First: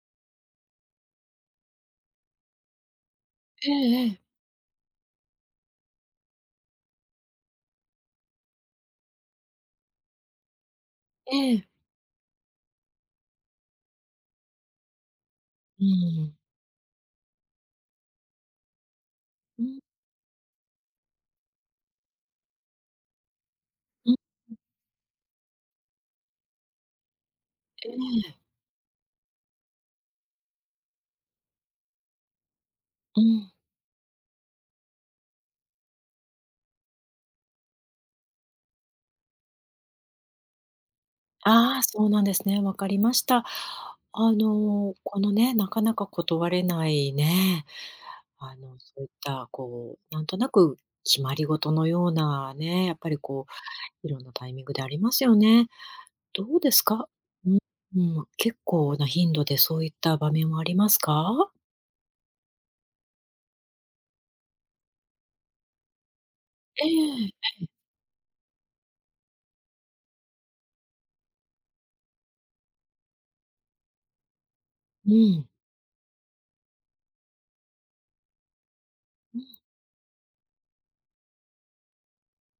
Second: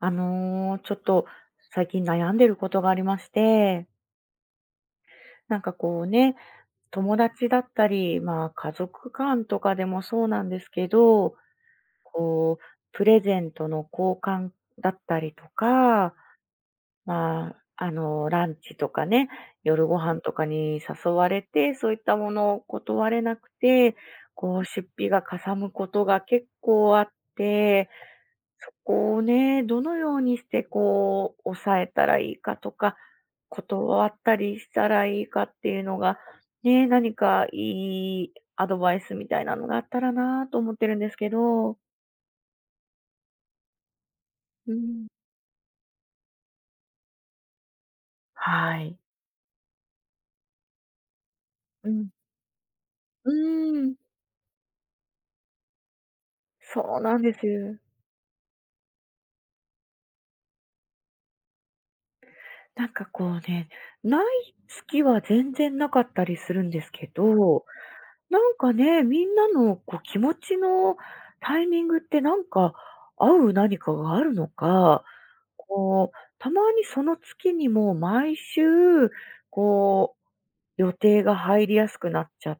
あの、ちょっと最近悩んでることがありましえて。えええ。なんかこうね、友達だったり、まあ、家族間とかでもそうなんですけど、ええ。こうプレゼントの交換だったりとうか、ーん。まあ、あの、ランチとかね、うん。夜ご飯とかに誘われて、そういったものを断れなくて、うんうん。こう出費がかさむことが結構あって、ええ。そこをね、どのようにしてこう抑えたらいいかとか、うん。断ったりしたらいいかっていうのが、ね、何かいいアドバイスみたいなのがあったらなと思ってるんですけあど。あ、そうなんですね。分かりました。あうの、ん。このね、なかなか断れないね、あの、はそい。ういったこう、なんとなく決まり事のうようん。なね、やっぱりうこーん。う、色んなタイミングでありますよね。どうですそうか。なんでうす。うん、あ、結構な頻度でそういった場面はありますか？なんか、こうね、無い月は全然無かったりするんでえすけえ、え、ど、ん。なんかね、みんなの、こう、気持ちのタイミングってなんか、合う何かがあるのか、うん。こう、たまにその月にもう毎週、うん。こう、予定が入りやすくなっちゃっ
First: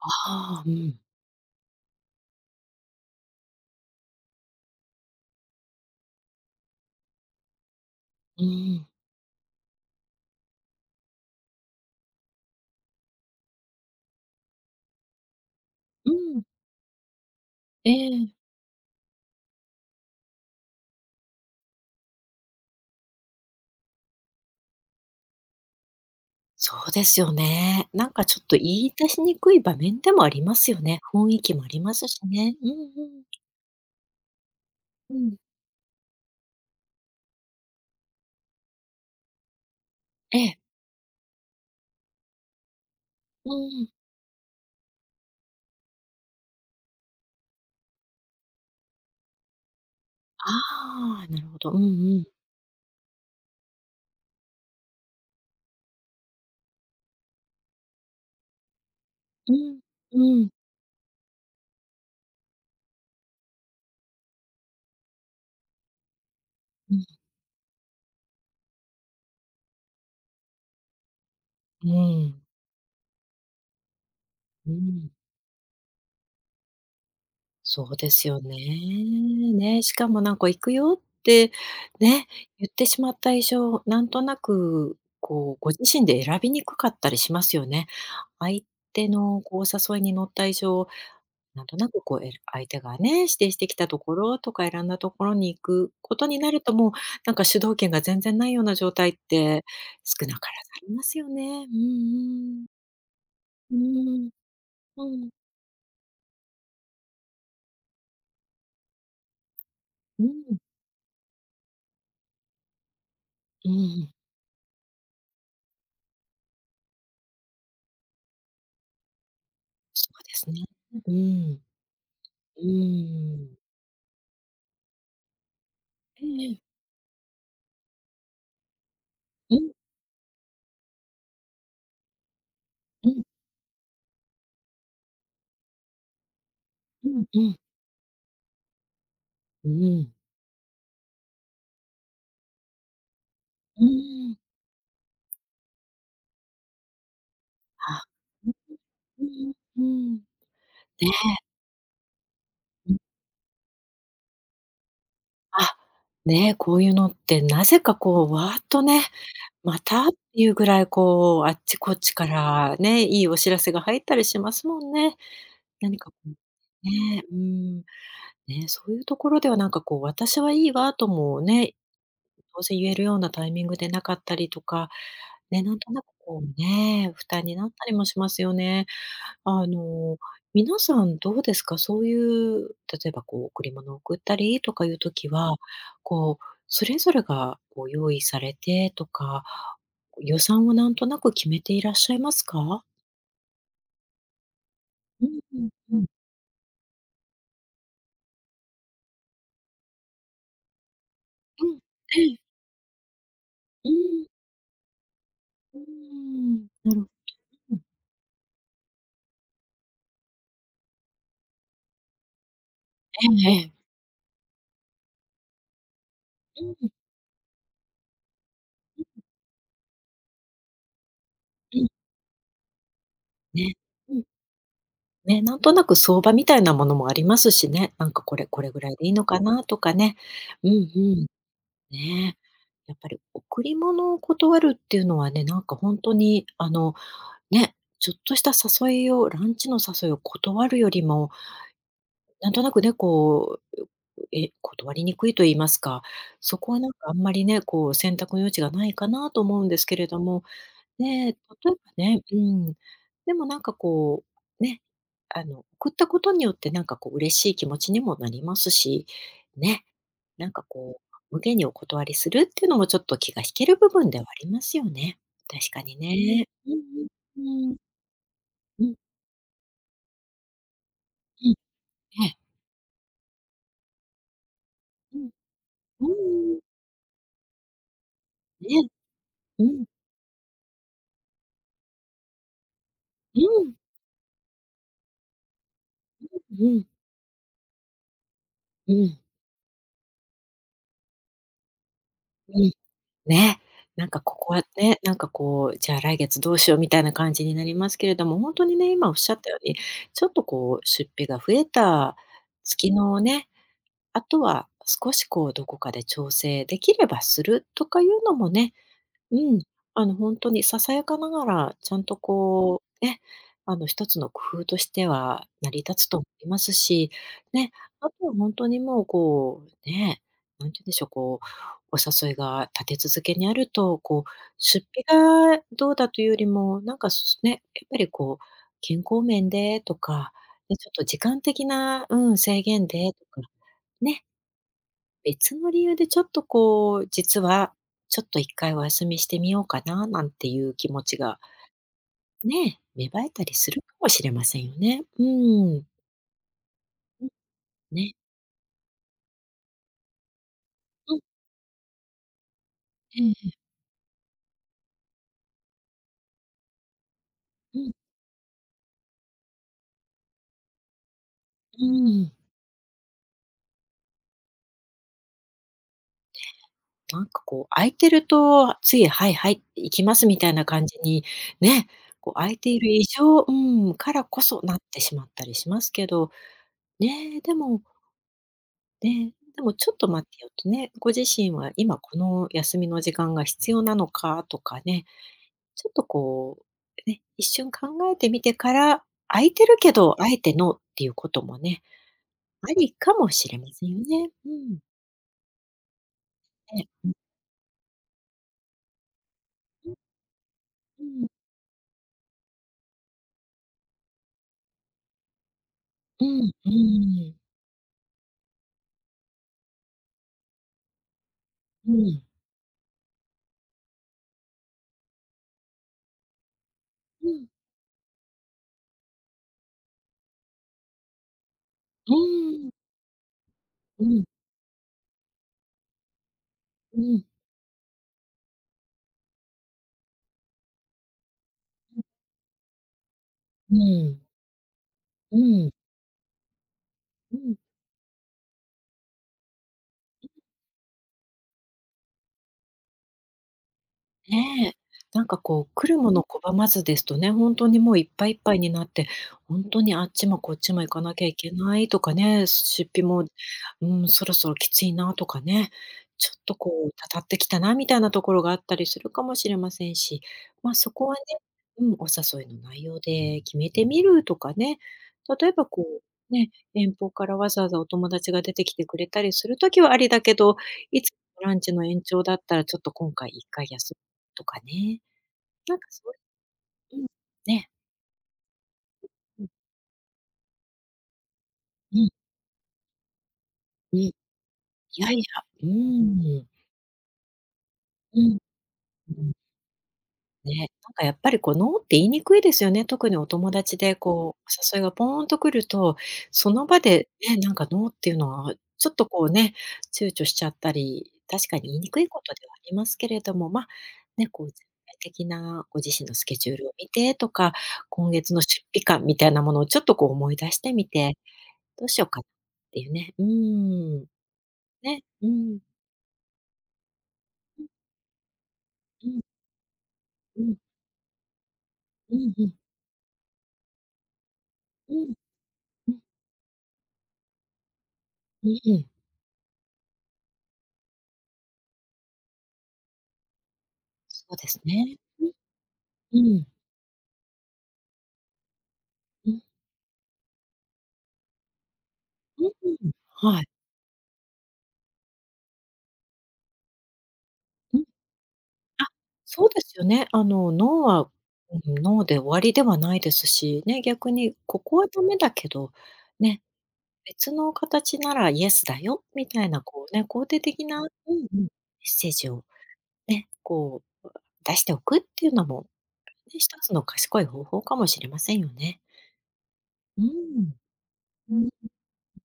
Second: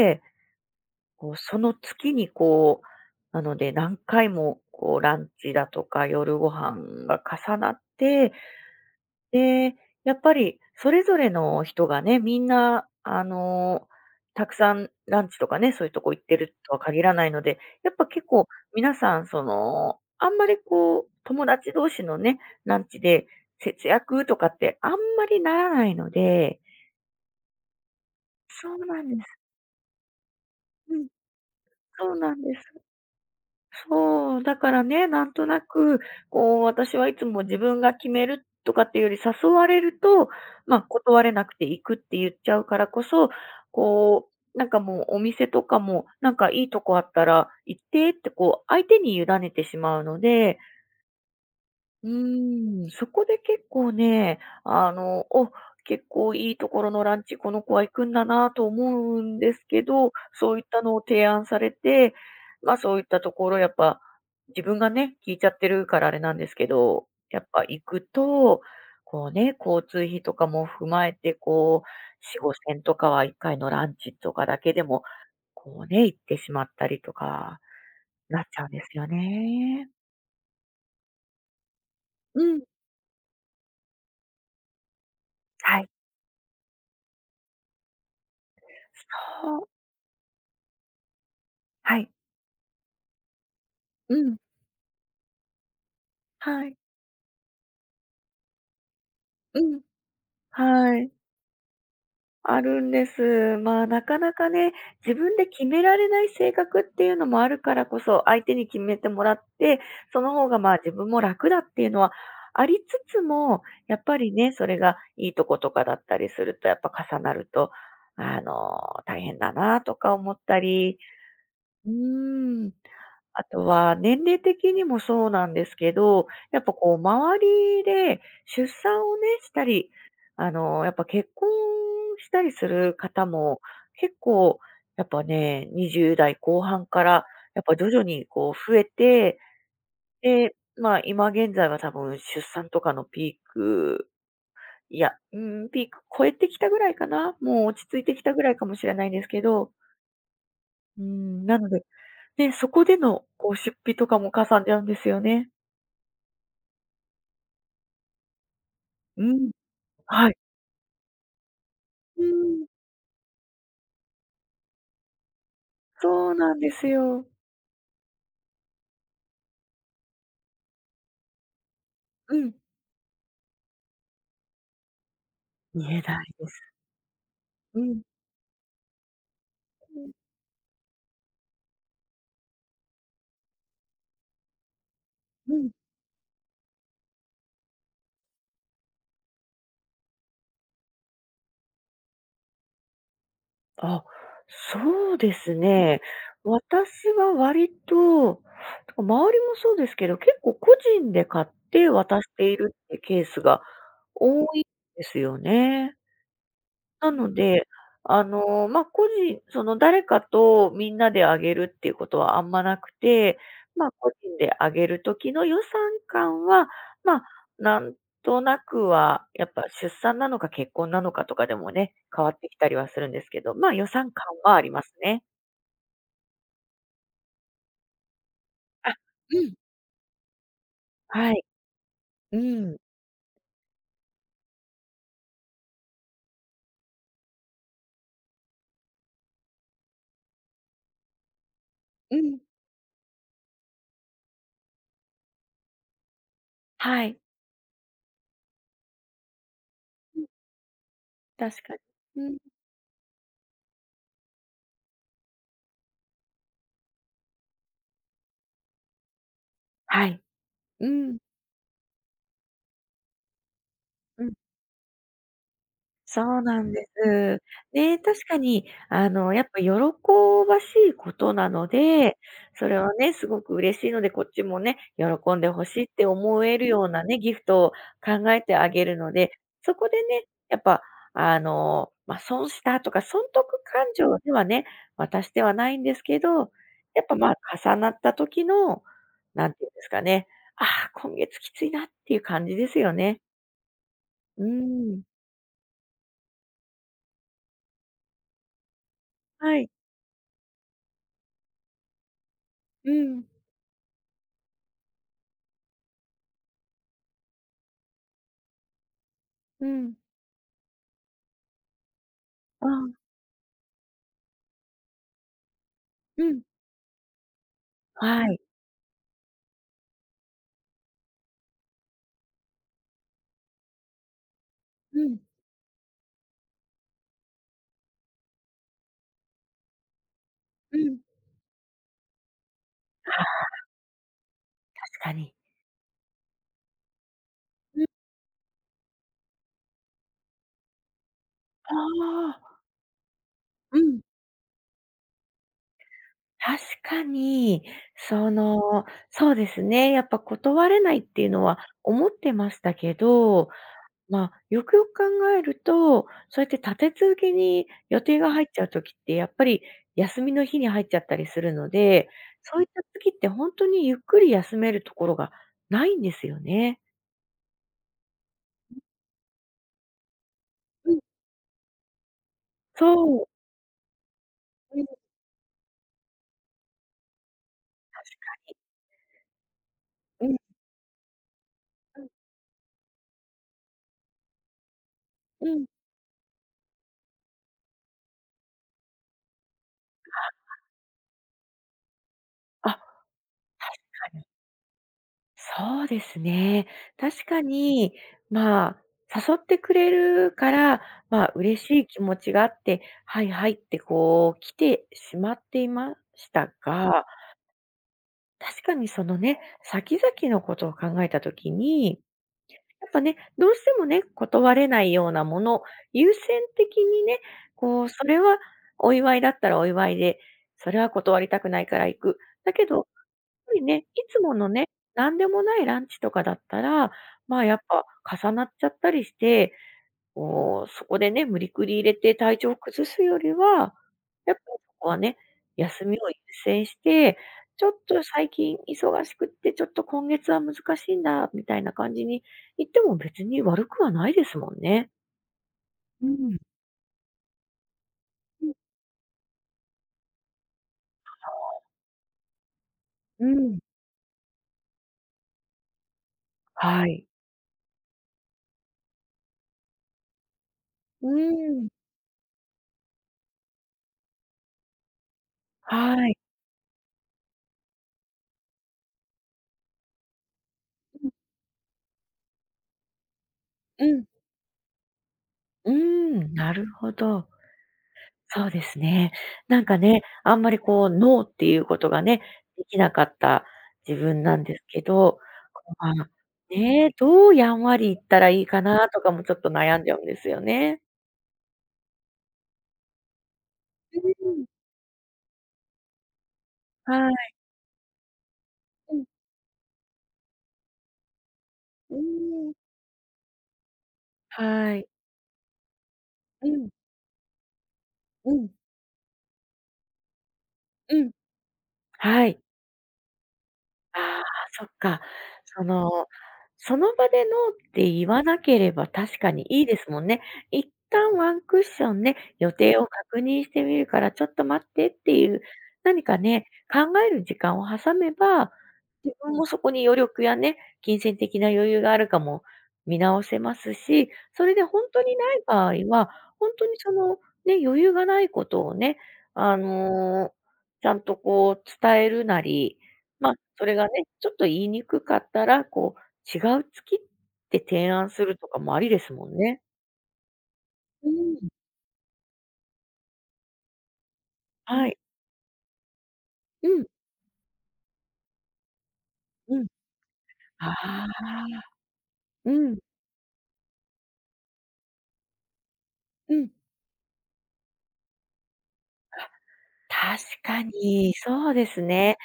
あ、はあ、うん。こう、その月に、こう、なので、何回も、こう、ランチだとか、夜ご飯が重なって、うんうん。で、やっぱりそれぞれの人がね、みんな、あの、たくさんランチとかね、そういうとうこ行っていん。るとは限らないので、やえっぱ結え。構皆さんその、あんまりこう友達同士のね、ランチで、節約とかってあんまりならないので。そうですよね。なんかちょっと言そういな出んしでにす。くい場面でもありますようね。ん。雰囲気もありますそうしなんでね。す。うんうん。そう、だからね、うなんん。となく、こう、私はいつも自分が決めるとかっていうより、誘われると、ええ。まあ、断れなくて、「行く」って言っちゃうからこそ、うんうん。こう、なんかもうお店とかも、「なんかいいとこあったら言って」って、こう、相手に委ねてしまうのあであああ、なるほど。うんううん。ーん、そこで結構ね、あの、「お、結構いいところのランチ、この子は行くんだな」と思うんうですん、けど、うん。そういったのを提案されて、まあ、そういったところ、やっぱ、自分がね、聞いちゃってるからあれなんですけうん。ど、やっぱ行くと、こうね、交通費とかも踏まえて、こうう、しん。ごせんとかは1回のランチとかだうーけでも、ん。こうね、いってしまったりとか、そうですよなっね。ちゃうんですよね、ね。しかもなんか、「行くよ」って、ね、うん。言ってしまった以上、なんとなく、こう、ごは自い。身で選びにくかったりしますよね。相手の、そこう、う。誘いに乗った以上、なんとなはく、い。こう、えら相手がね、指定してきたとこうん。ろとか選んだところに行くことになるはとい。もう、なんか主導権が全然ないような状態っうて、ん。少なからずありはまい。すよね。うんうあん。るんです。うまあ、なーかん。なかね、う自ん。分で決められない性格っていうのもあるからこそ、相手に決めてもらって、そうんの方うん。が、まあ、自分も楽だっていうのはありつつも、うんうやっん。ぱりね、それがいいとことかだったりすると、やっぱ重なると、あの、大変だなとそかう思でっすたね。うりうーん。うーうん、ーあん。とは年齢的にもそうなんですけうど、んうん。やっぱ、こう、周りで出産をね、しうたん。り、あの、やっぱ結婚したりするうん。方も、結構、やっぱね、20代後半かうら、んうん。やっぱ徐々に、こう、増えて、ううん。で、まあ、今現在は多分出産とかのピーうんクうん。いや、うーん、ピーク越えてきたぐらいかな、もう落ち着いは。てきたぐんらん。いかもしれないんでうすけんどうん。うーん。ねうえ。ん、なので、で、そこうん。での、こう、出費とかもかさんじゃうんですよね。あ、ね、こういうのってなぜか、こう、わーっとね、うん、また、ってはい。いうぐらいこうあっちこっちうかーん。らね、いいお知らせが入ったりしますもんね。何かこうそうなんですね、よ。うん。ね、そういうところではなんか、こう、「私は、いいわ」ともね、うん。当然言えるようなタイミングでなかったりとか、ね、何言とえなくないこでうす。ね、負担になっうたりもん。しますよね。あうん。の、皆さんどうですか？そういう、例えば、こう、贈り物贈ったりとかいう時は、うん。こう、それぞれがご用意されてとか、こう、予算をなんとなく決めていらっしゃいますか？あ、そううでんすうんうね。ん。私は割と、てか、周りもそうですけど、結構個人で買っうん。てう渡しん。ているってケースがうーん。多いんですようーね。ん、なるなので、うん。あの、ま、個人その、誰かとみんなであげるっていうことはあんまなくえて、えええ。ま、個人であげるときの予算感うは、ん。ま、なんとなくうん。はやっぱ出産なのか結婚なのかとかでもうん。ね、変わってきたりはするんですけど、ま、ね、予算うん。感はありますね。ね、何となく相場みたいなものもありますしね、「なんかこれ、これぐらいあ、でいいのかうん。な」とかね。うんうん。はい。ねうん。え。やっぱり贈り物を断るっていうのはね、何かほんとに、あの、ね、ちょっとした誘いをランチの誘いを断るよりも、うん。何となくね、こう、うう、え、断りにくいと言いますか、そこはなんはかあい。んまりね、こう選択の余地がないかなと思うんですけれどうん。も、ね、例え確かばに、ね、ううん。ん。でもなんかこう、ね、あの、送ったことによって何かこう嬉しい気持ちにもなりますし、ね。はい。なんかうこう、ん。無下にお断りするってのもちょっと気が引ける部分ではうあん。りますよね。確かにそうね。なうんんです。うん、うーん。ね、確かに、うん。あの、やっぱ喜ばしいことうなん。ので、ええ。それはね、すごく嬉しいので、こっちもね、うん。喜んで欲しいってう思んうえん。るようなね、ギフトを考えてあげね。るので、うそん。こでね、やっぱ、あの、ま、損したとか、損う得ん。勘定ではね、渡してはないんですけ [unintelligible] ど、うん。やっぱ、まあ、重なった時の、うん。なんていうんですかね、ああ、今月きついなっていう感じうでん。すよね。ね、なんかこうーこはね、ん。なんかこう、じゃあ来月どうしようみたいな感じになりますけれども、ほんとにね、今おっしゃったはようい。に、ちょっとこう出費が増えた月うのん。ね、あとは少し、こう、どこかで調整できればするとかいうのもね、うん、うん。あの、ほんとにささやかながら、ちゃんとあこあ。う、ね、あの、1つの工夫としては成り立つとう思ん。いますし、ね、あとははい。ほんとにもう、こう、ねえ、何て言うんでしょう、こう、お誘いが立て続けにあると、こう、出うん。費がどうだというよりも、なんか、すね、やっぱりこう、健康面でとか、ね、うちょっとん。時間的な、うん、制限ではとかあ。ね確かに。別の理由でちょっとこう、実はうん。ちょっと1回お休みしてみようかななんていう気持ちがああ。ね、芽生えたりすうるかん。もしれませんよね、うんうん。確かん。に、ね。その、そうですね、やっぱ断れないっうん。ていうのは思ってましたけうん、ふど、ん。ま、よくよく考えると、そうやって立て続けにうん。予定が入っちゃう時って、やっぱり休みの日に入っちゃったりするのうーで、ん、うん。そういった時ってほんとにゆっくり休めるところがないんですよね。なんかこう、空いてるとうん。つい、「はいはい、行きます」みたいな感うじん。に、ねえ、こう空いている以そう。上うん、からこそなっうん。てしまったりしますけど、ねえ、でも確ね、でも、「ちょっとか待に。うん。てよ」とね、ご自身は、「今うん。この休みの時間が必要なのか」とかね、うん。ちょっとこう、ね、一瞬考えてみてから、空いてるけど、あえて「ノー」っていうこともね、ああ、確りかもしれませんかに。ね。うん。そうですね、え、ん。確かに、まあ、誘ってくれるから、うまん。あ、嬉しい気持ちがあって、はい、はい、ってこう来てしまっていまうしん、たうがん。確かにそのね、先々の事を考えた時うに、ん。やっぱね、どうしてもね、断れないようなもの、優先的にね、うん。こう、それは、お祝いだったらお祝いで、それは断りたくないから行うく。だけん。ど、ぱりね、いうつん。ものね、何でもないランチとかだったら、うん。まあ、やっぱ、重なっちゃったりして、こう、そこでね、無理くり入れうん。て、体調を崩すよりは、うん。やっぱそこはね、うん。休みを優先して、うん。「ちょっと最近忙しくって、ちょっと今うん。月は難しいんだ」みたいな感じに言っても、別に悪くはないですもんね。ね。何かこう、来るうものん。拒まずですとね、本当にもう、いっぱい、いっうぱん。いになって、本当にあっちもこっちも行かそなきゃいけう。ないとかね、出費も、ううん。ーん、そろそろキツいな、とかね、ちょっとこはう、い。たたって来たな、みたいなところがあったりするかもしれませんし、まあ、そこうはね、ん。うん、お誘いの内容で、決めてみるとかね、例えばこう、はい。ね、遠方からわざわざお友達が出て来てくれたりする時はありだけど、いうん。つ、ランチの延長だったら、ちょっと今回、1回う休むん。とかね、う何かそうん、なるほうん、ど。ね。そうですう、ね、うん。何かね、あんまりこう、ノーって言う事うがん。ね、出来なかったうん、自い分なんですけやいど、や、うまあ、ん。ね、どうやんわり言っうたらん、良いかなとかうも、ちん。ょっと悩んじゃうんですよね、ね。何かやっぱりこうノーって言いにくいですよね、特にお友達でうこん。う、お誘いがポーンと来ると、その場ではい。ね、何かノーって言うのは、ちょっうん。とこう、ね、躊躇しちゃったり、確かに言いにうくい事でーはん。ありますけれども、ま、ね、こう全はい。体的なご自身のスケうジュールん。を見てとか、今月うのん。出費感みたいなものをちょっとこう思い出してみうん、て、どうしようか、っはい。て言うね、うあん、あ、そっか、ね、うん。その、その場でノーうん。って言わなければ、う確ん。かに良いですもんね、うん。一旦、ワンクッションうね、んう予ん。定を確認してみるからちょっと待ってっうてん、言う、う。何かね、考える時間を挟めうば、うん。自分もそこに余力やね、金銭的な余裕があるかも見直せますし、そうそでれすでほんね、とにうん、ない場合は、うん。ほんとにその、ね、余裕がない事をね、うん。あの、ちゃんとこう伝えるなうーり、ん、ま、はい。それがね、ちょっと言いにくかったら、こう違う月ってうん、提案するとかもああ、りですもんそうね。ですよね、あの、ノーは、うん。うん、ノーで、終わりではないですし、ね、逆に、ここははい。ダメだけど、ね、うん。別の形なら、イエスだよ、みたいうなん、こう、ね、肯定的あなうんあ、うん、メッセージを、うん。ね、こう出しておく、って言うのも、うひん。とつの賢い方法かもしれませんよね。あ、う確ん、かに、う-そうでう。すね、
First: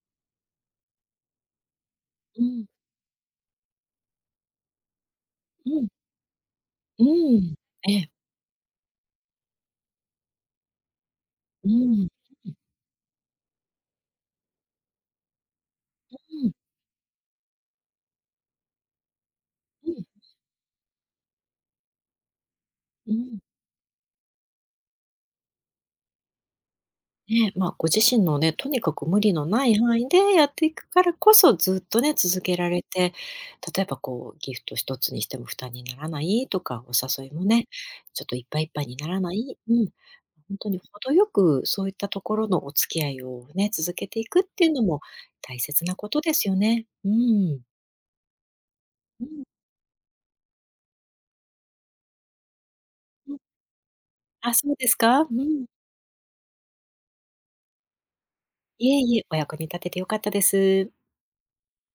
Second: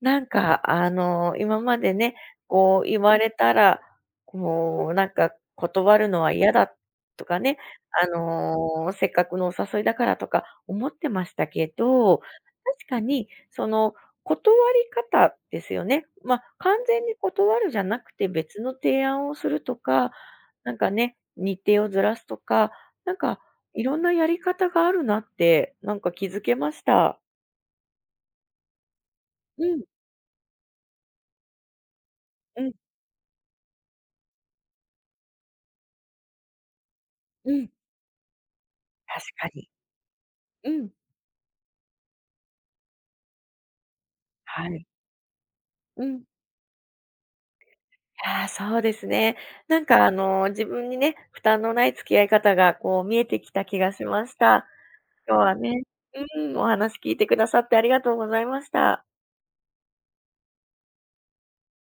何か、あの、今までね、うん。こう言われたら、こう何か、うん。断るのは嫌だ、うとかん、ね、えあえ。の、せっかくのお誘いだからとか思ってましたうけん。ど、確うう。かに、その、断り方ですよね。ま、うん。完全に断るじゃなくて別の提案をするとうん。か、何かね、日程をずらすとか、う何ん。か、いろんなやり方があるなって、何か気づけました。ね、ま、ご自身のね、とにかく無理のなういん。範囲でやって行くからこそ、ずっとね、続けうらん。れて、例えばこう、ギフト一つにしても、負担にならないとか、お誘いもうね、ん。ちょっと、いっぱいいっぱいになら確なかい、に、うん、ほんとうに、ん。程よくそう言ったところのお付き合いをね、続けて行くっては言うのい。も大切なう事ん。ですよね。うーん。ああ、そうですうね、ん。何かあの、自分にね、負担のない付き合い方が、こう、見えうん。て来た気がしましあ、た、そうですか。う今日はん。ね、うん、お話聞いて下さって、ありがとうございましいえた。いえ、お役に立てて良かったです。